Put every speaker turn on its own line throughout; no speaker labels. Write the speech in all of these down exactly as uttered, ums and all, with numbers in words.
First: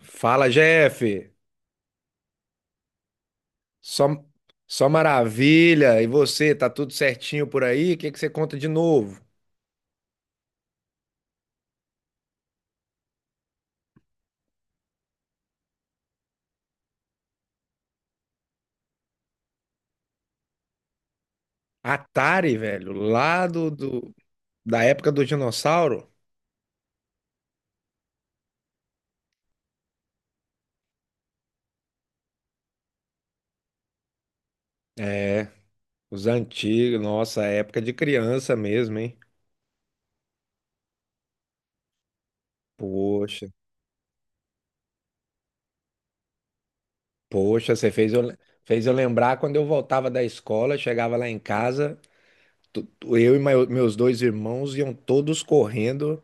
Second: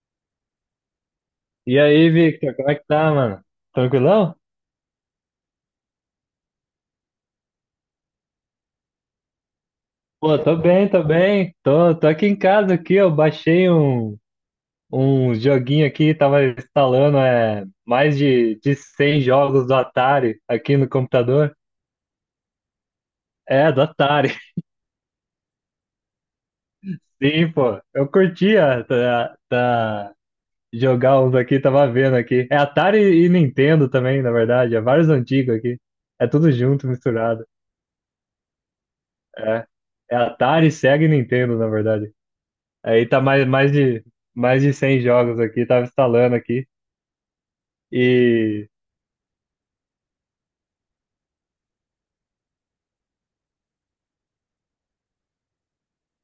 Fala, Jeff.
E aí, Victor, como é que tá, mano?
Só,
Tranquilão?
só maravilha. E você, tá tudo certinho por aí? O que que você conta de novo?
Pô, tô bem, tô bem. Tô, tô aqui em casa aqui, eu baixei um, um joguinho aqui, tava instalando é, mais de, de cem jogos do Atari aqui no computador.
Atari, velho, lá do,
É, do
do-
Atari.
da época do dinossauro?
Sim, pô. Eu curtia tá, tá, jogar uns aqui, tava vendo aqui. É Atari e Nintendo também, na verdade. É vários
É,
antigos aqui.
os
É tudo junto,
antigos, nossa,
misturado.
época de criança mesmo, hein?
É. É Atari, Sega e Nintendo, na verdade. Aí tá mais,
Poxa,
mais de, mais de cem jogos aqui, tava instalando aqui.
poxa, você fez eu,
E.
fez eu lembrar quando eu voltava da escola, chegava lá em casa, tu- tu- Eu e meu- meus dois irmãos iam todos correndo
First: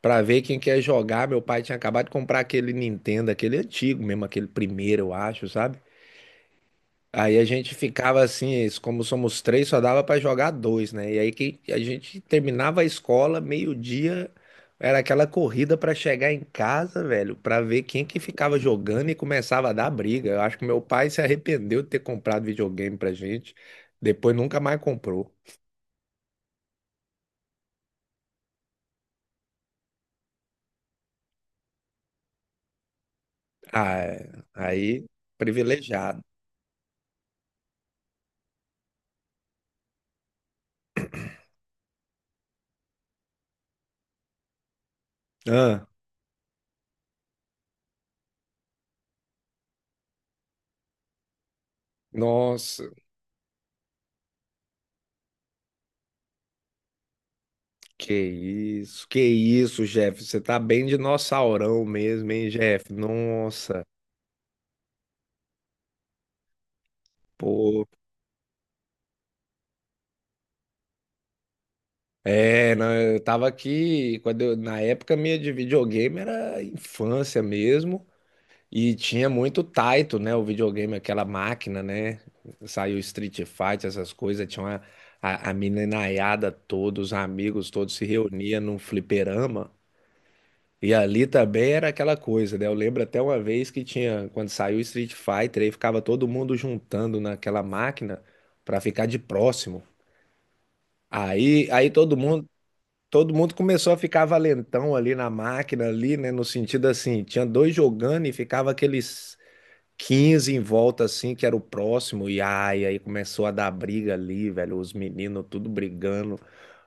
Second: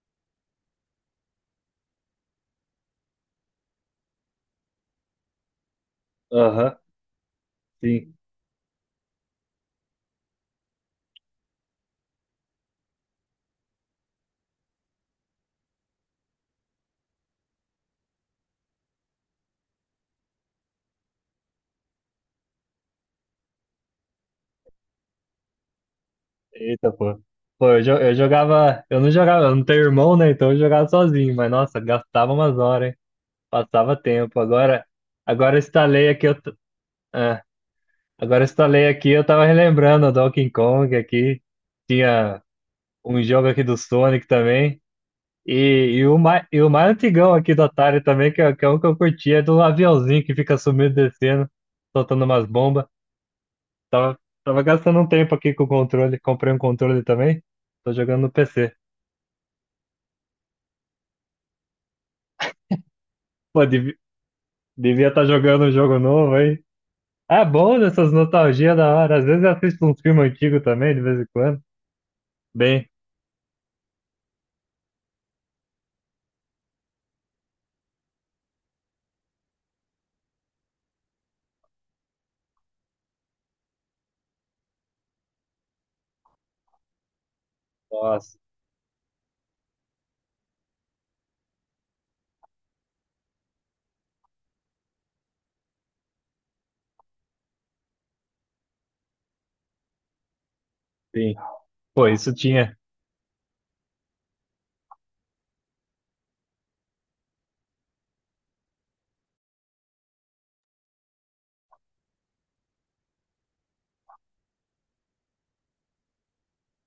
pra ver quem quer jogar. Meu pai tinha acabado de comprar aquele Nintendo, aquele antigo mesmo, aquele primeiro, eu acho, sabe?
Aham,
Aí a gente
sim.
ficava assim, es- como somos três, só dava pra jogar dois, né? E aí que a gente terminava a escola, meio-dia, era aquela corrida pra chegar em casa, velho, pra ver quem que ficava jogando e começava a dar briga. Eu acho que meu pai se arrependeu de ter comprado videogame pra gente, depois nunca mais comprou.
Eita, pô. Pô, eu, jo- eu jogava. Eu não jogava, eu não tenho irmão, né? Então eu jogava sozinho, mas nossa, gastava umas horas, hein? Passava
Ah, é.
tempo. Agora,
Aí,
agora eu instalei
privilegiado.
aqui. Eu, t- ah, agora eu instalei aqui, eu tava relembrando o Donkey Kong aqui. Tinha um jogo aqui do Sonic também.
Ah,
E, e, o mais, e o mais antigão aqui do Atari também, que é, que é um que eu curti, é do aviãozinho que fica sumindo e descendo, soltando umas
nossa,
bombas. Tava, tava gastando um tempo aqui com o controle, comprei um controle também, tô
que
jogando no P C.
isso, que isso, Jeff. Você tá bem dinossaurão mesmo, hein, Jeff?
Pô,
Nossa,
devi- devia estar jogando um jogo novo aí. É bom
pô.
essas nostalgias da hora, às vezes eu assisto uns filmes antigos também, de vez em quando.
É,
Bem,
não, eu tava aqui, quando eu- na época minha de videogame era infância mesmo, e tinha muito Taito, né, o videogame, aquela máquina, né, saiu Street Fighter, essas coisas, tinha uma, a, a meninaiada toda, os amigos todos se
nossa,
reuniam num fliperama. E ali também era aquela coisa, né? Eu lembro até uma vez que tinha, quando saiu Street Fighter, aí ficava todo mundo juntando naquela máquina pra ficar de próximo.
sim.
Aí, aí
Pô,
todo
isso
mundo,
tinha,
todo mundo começou a ficar valentão ali na máquina ali, né? No sentido assim, tinha dois jogando e ficava aqueles quinze em volta assim, que era o próximo. E ai, aí começou a dar briga ali, velho, os meninos tudo brigando.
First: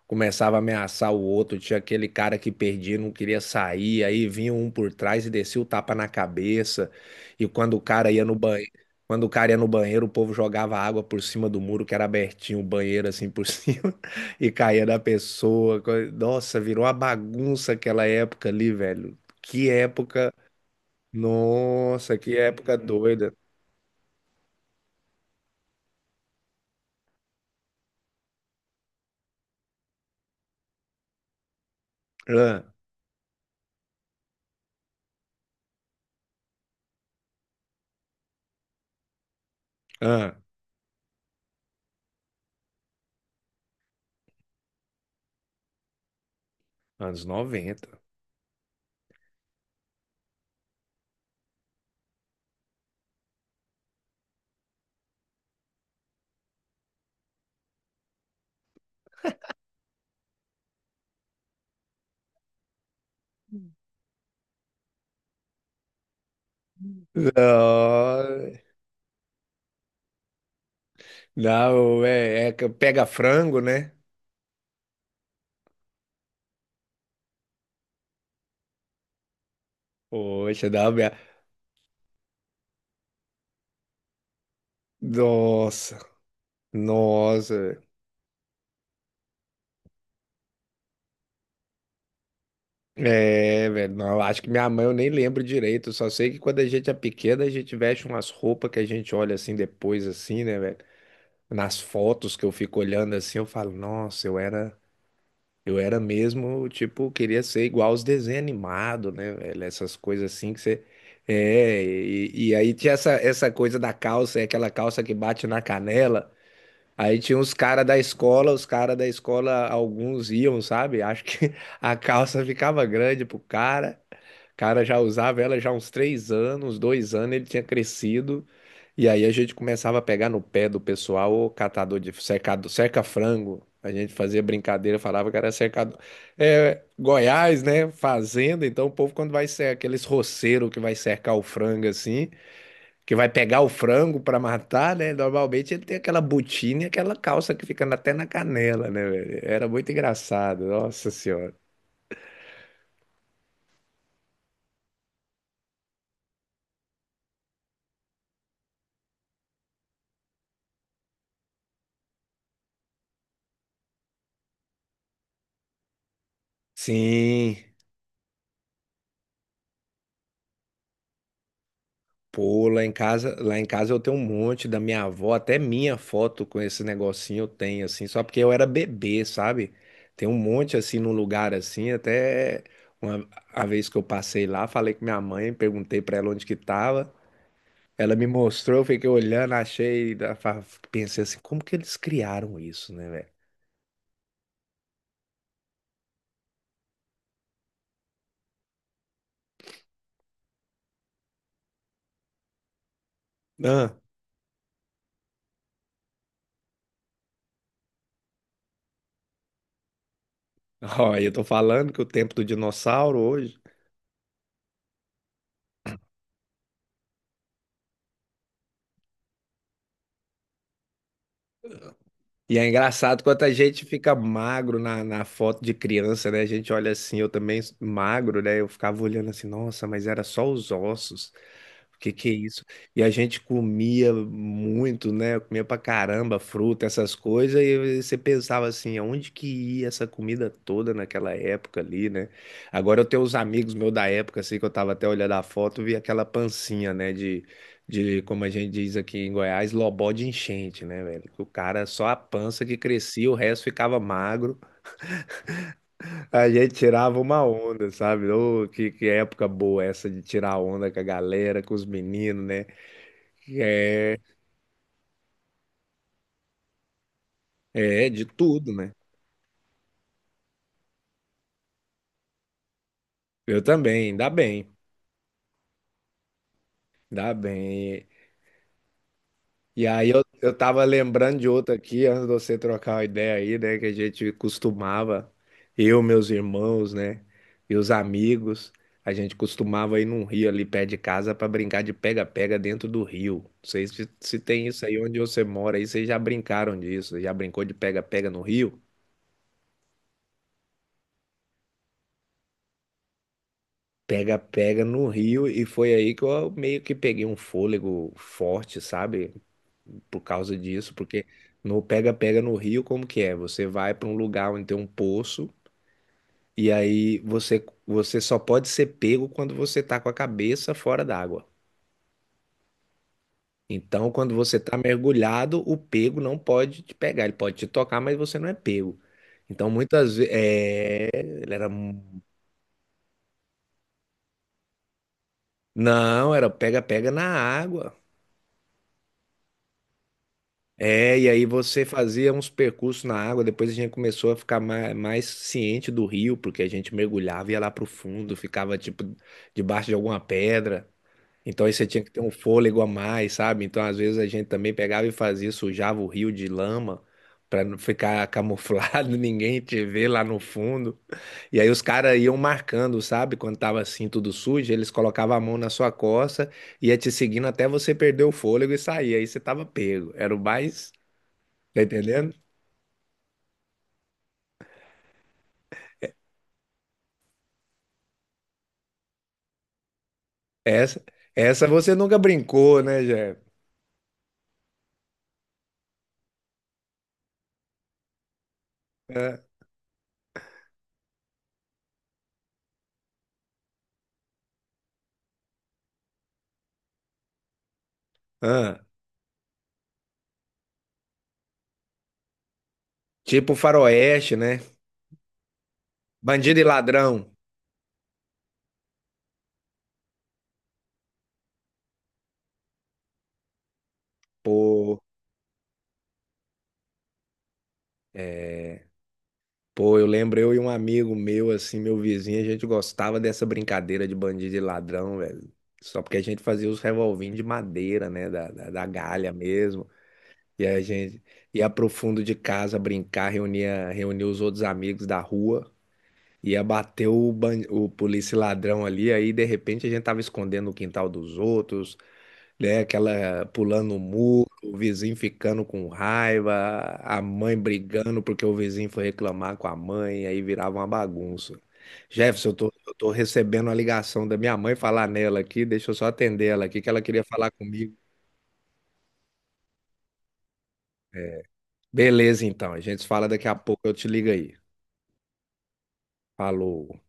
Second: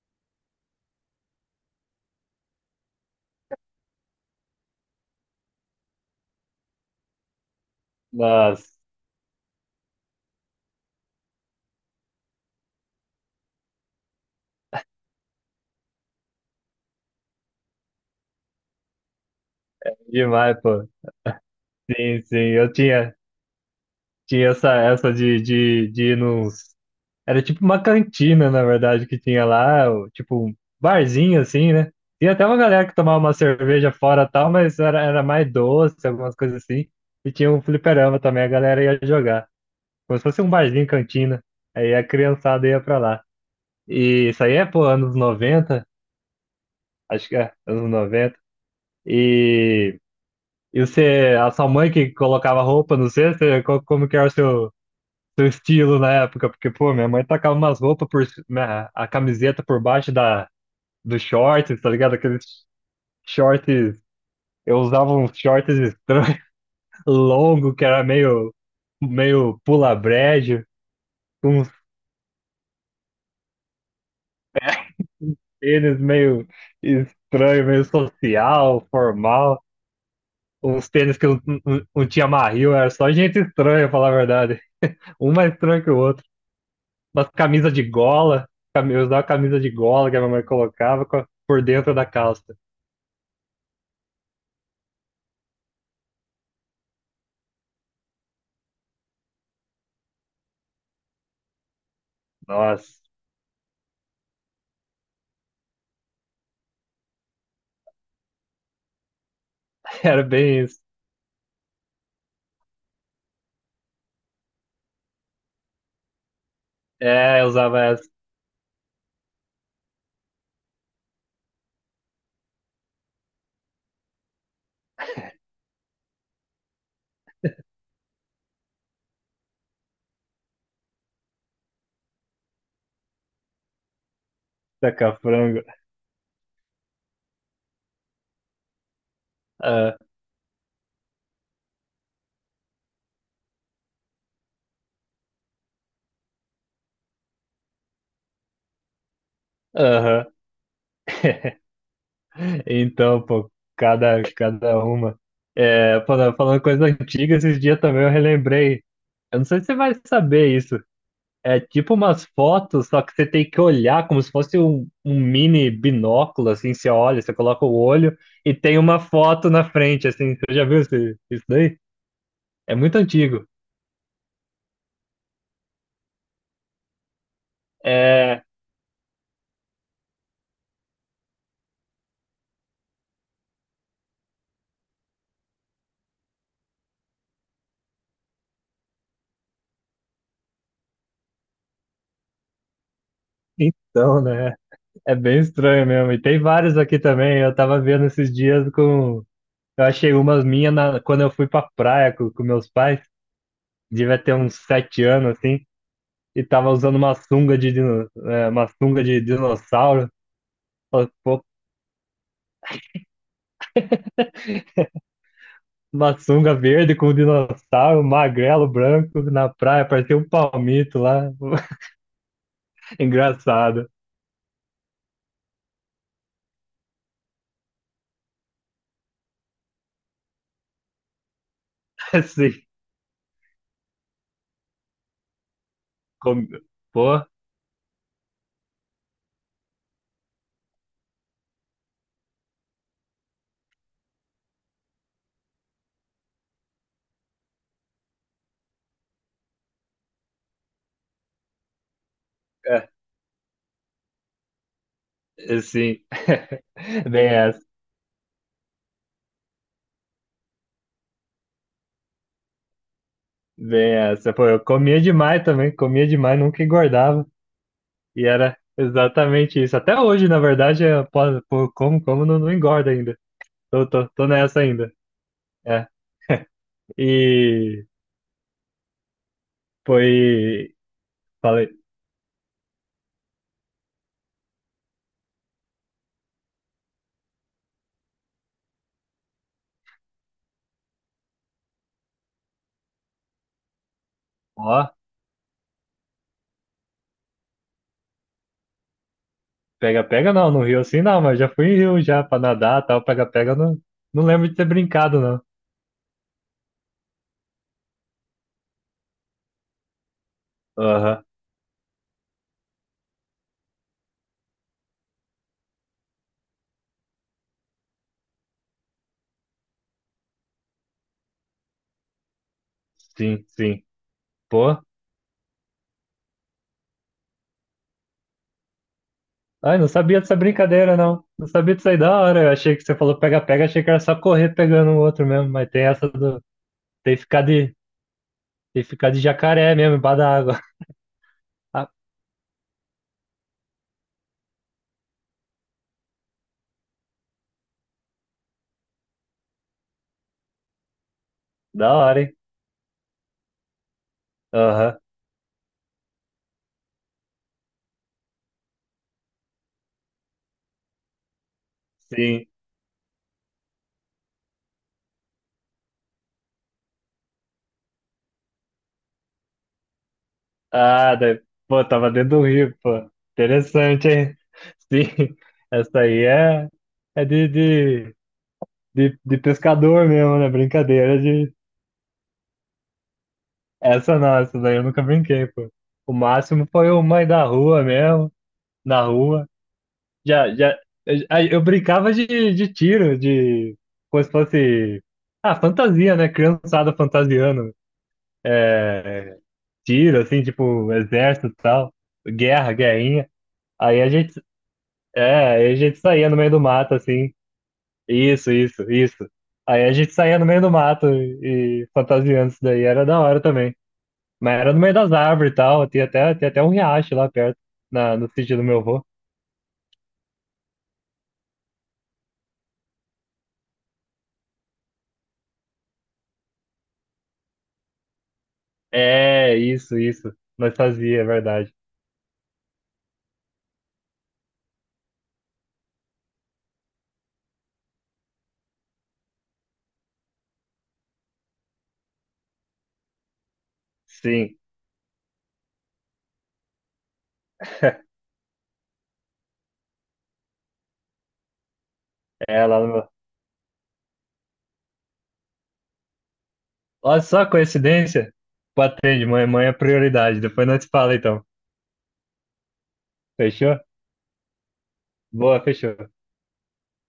Começava a ameaçar o outro, tinha aquele cara que perdia, não queria sair, aí vinha um por trás e descia o tapa na cabeça. E quando o cara ia no
nossa,
banheiro, quando o cara ia no banheiro, o povo jogava água por cima do muro que era abertinho, o banheiro assim por cima e caía da pessoa. Co- Nossa, virou uma bagunça aquela época ali, velho. Que época,
demais, pô.
nossa,
Sim,
que
sim, eu
época
tinha,
doida.
tinha essa, essa de, de, de ir nos. Era tipo uma cantina, na verdade, que tinha lá, o- tipo um barzinho assim, né? Tinha até uma
Ah,
galera que tomava uma cerveja fora e tal, mas era, era mais doce, algumas coisas assim. E tinha um fliperama também, a galera ia jogar. Como se
ah,
fosse um barzinho, cantina. Aí a criançada ia pra lá. E isso aí é, pô, anos noventa,
anos
acho que é,
noventa
anos noventa. E, e você, a sua mãe que colocava roupa, não sei, você, co- como que era o seu, seu estilo na época, porque, pô, minha mãe tacava umas roupas por, ci- minha- a camiseta por baixo da, dos shorts, tá ligado? Aqueles shorts, eu usava uns shorts estranhos, longo, que era
Não,
meio, meio pula-brejo, com uns
não, é, é que pega frango, né?
tênis meio estranho, meio social, formal.
Poxa,
Uns
da minha...
tênis que não, não, não tinha marril, era só gente estranha, pra falar a verdade. Um mais estranho que o
Nossa,
outro. Umas
nossa.
camisas
Velho.
de gola, cami- eu usava camisa de gola que a minha mãe colocava com a- por dentro da calça.
É, velho, não, acho que minha mãe eu nem lembro direito. Eu só sei que quando a gente é pequena, a gente veste umas roupas que a gente olha assim depois, assim, né, velho? Nas fotos que eu fico
Nossa,
olhando assim, eu falo, nossa, eu era, eu era mesmo, tipo, queria ser igual aos desenhos animados, né, velho? Essas
era
coisas assim que
bem isso.
você. É, e, e aí tinha essa, essa coisa da calça, é aquela calça que bate na canela. Aí tinha
É, eu
uns
usava
caras da
essa
escola, os caras da escola, alguns iam, sabe? Acho que a calça ficava grande pro cara. O cara já usava ela já há uns três anos, uns dois anos, ele tinha crescido. E aí a gente começava a pegar no pé do pessoal, o catador de cercado, cerca-frango. A gente fazia brincadeira, falava que era
saca-frango.
cercador. É, Goiás, né? Fazenda. Então o povo, quando vai ser
Ah,
aqueles roceiros que vai cercar o frango assim que vai pegar o frango para matar, né? Normalmente ele tem aquela botina e aquela calça que fica até na canela, né, velho? Era muito
aham.
engraçado, nossa senhora.
Então, pô, cada, cada uma. É, falando, falando coisa antiga, esses dias também eu relembrei. Eu não sei se você vai saber isso. É tipo umas fotos, só que você tem que olhar como se fosse um, um mini binóculo, assim, você olha, você
Sim.
coloca o olho e tem uma foto na frente, assim. Você já viu esse- isso daí?
Pô,
É
lá em
muito
casa,
antigo.
lá em casa eu tenho um monte da minha avó, até minha foto com esse negocinho eu tenho assim, só porque
É,
eu era bebê, sabe? Tem um monte assim num lugar assim, até uma a vez que eu passei lá, falei com minha mãe, perguntei pra ela onde que tava. Ela me mostrou, eu fiquei olhando, achei, da- fa- pensei assim, como que eles criaram isso, né, velho?
então, né? É bem estranho mesmo. E tem vários aqui também. Eu tava vendo esses dias com. Eu achei umas minhas na quando eu fui pra praia com, com meus pais.
Ah,
Devia ter uns sete anos, assim. E tava usando uma sunga de, dino... é, uma sunga de dinossauro. Falei,
Ó, eu
pô,
tô falando que o tempo do dinossauro hoje.
uma sunga verde com dinossauro, magrelo, branco, na praia. Parecia um palmito lá.
E é engraçado quanto a gente
Engraçado.
fica magro na, na foto de criança, né? A gente olha assim, eu também s- magro, né? Eu ficava olhando assim, nossa, mas era só os ossos. O que que é
Assim.
isso? E a gente comia muito, né? Comia pra caramba
com-
fruta, essas
Pô,
coisas, e você pensava assim, aonde que ia essa comida toda naquela época ali, né? Agora eu tenho uns amigos meus da época, assim, que eu tava até olhando a foto, vi aquela pancinha, né? De de, como a gente diz aqui em Goiás, lobó de enchente, né, velho? Que o cara só a pança que
é,
crescia, o resto ficava magro.
assim.
A gente tirava
Bem
uma
essa.
onda, sabe? Ô, que, que época boa essa de tirar onda com a galera, com os meninos, né?
Bem essa. Pô, eu comia demais também, comia demais, nunca engordava.
É, de
E era
tudo, né?
exatamente isso. Até hoje, na verdade, eu posso- pô, como, como não, não engorda ainda.
Eu
Tô, tô,
também,
tô
ainda
nessa
bem,
ainda. É.
ainda
E
bem. E aí eu, eu
foi.
tava lembrando de
Falei,
outra aqui, antes de você trocar uma ideia aí, né? Que a gente costumava, eu, meus irmãos, né? E os amigos, a gente costumava ir num rio ali perto de casa pra brincar de pega-pega dentro do rio. Não sei se, se tem isso
ó,
aí onde você mora, aí vocês já brincaram disso, já brincou de pega-pega no rio?
pega-pega não, no Rio assim não, mas já fui em Rio já pra nadar tal, pega-pega eu não, não lembro de ter
Pega-pega no
brincado não.
rio, e foi aí que eu meio que peguei um fôlego forte, sabe? Por causa disso,
Aham,
porque no pega-pega no Rio, como que é? Você vai para um lugar onde tem um poço e aí você você só pode ser pego quando você tá com a cabeça fora d'água.
sim, sim.
Então, quando você tá
Pô,
mergulhado, o pego não pode te pegar, ele pode te tocar, mas você não é pego. Então,
ai, não
muitas
sabia
vezes,
dessa brincadeira
é,
não. Não
ele era,
sabia disso aí da hora. Eu achei que você falou pega-pega, achei que era só correr pegando o outro mesmo, mas tem essa
não,
do.
era pega-pega
Tem que
na
ficar de,
água.
tem que ficar de jacaré mesmo, embaixo da água.
É, e aí você
Ah,
fazia uns percursos na água, depois a gente começou a ficar mais, mais ciente do rio, porque a gente mergulhava, ia lá pro fundo, ficava tipo debaixo de alguma pedra. Então aí você
da
tinha que ter
hora,
um
hein?
fôlego a mais, sabe? Então às vezes a gente também
Aham,
pegava e fazia, sujava o rio de lama para não ficar camuflado, ninguém te ver lá no fundo. E aí os caras iam
sim.
marcando, sabe? Quando tava assim tudo sujo, eles colocavam a mão na sua costa, ia te seguindo até você perder o fôlego e sair. Aí você tava pego. Era o mais...
Ah, daí,
Tá
pô, tava dentro
entendendo?
do rio, pô. Interessante, hein? Sim, essa aí é, é de, de, de, de pescador mesmo, né?
Essa,
Brincadeira de.
essa você nunca brincou, né, Jé?
Essa não, essa daí eu nunca brinquei, pô. O máximo foi o mãe da rua mesmo, na
É.
rua. Já, já, eu, eu brincava de, de tiro, de. Como se fosse. Ah, fantasia, né? Criançada fantasiando.
Ah,
É, tiro, assim, tipo, exército e tal, guerra, guerrinha.
tipo
Aí a gente,
faroeste, né?
é, aí a gente saía no meio
Bandido
do
e
mato,
ladrão.
assim, isso, isso, isso. Aí a gente saía no meio do mato e, e fantasiando isso daí, era da hora também. Mas era no meio
Pô,
das árvores e tal, tinha até, tinha até um riacho lá perto, na, no sítio do meu
é...
avô.
Pô, eu lembro eu e um amigo meu, assim, meu vizinho, a gente gostava dessa brincadeira de bandido e ladrão, velho. Só porque a gente fazia os revolvinhos de madeira, né? Da, da, da galha
É,
mesmo.
isso, isso,
E
nós
a
fazia,
gente
é
ia
verdade.
pro fundo de casa brincar, reunia, reunia os outros amigos da rua. Ia bater o, ban- o polícia e ladrão ali, aí de repente a gente tava escondendo o quintal dos outros, né? Aquela pulando o muro,
Sim,
o vizinho ficando com raiva, a mãe brigando porque o vizinho foi reclamar com a mãe, aí virava uma bagunça. Jefferson, eu
é
tô,
lá no
eu
meu.
tô recebendo a ligação da minha mãe falar nela aqui, deixa eu só atender ela aqui, que ela
Olha
queria
só a
falar comigo.
coincidência, patente, mãe, mãe é prioridade, depois nós te fala
É,
então,
beleza, então, a gente se fala daqui a
fechou?
pouco, eu te ligo aí.
Boa, fechou.
Falou.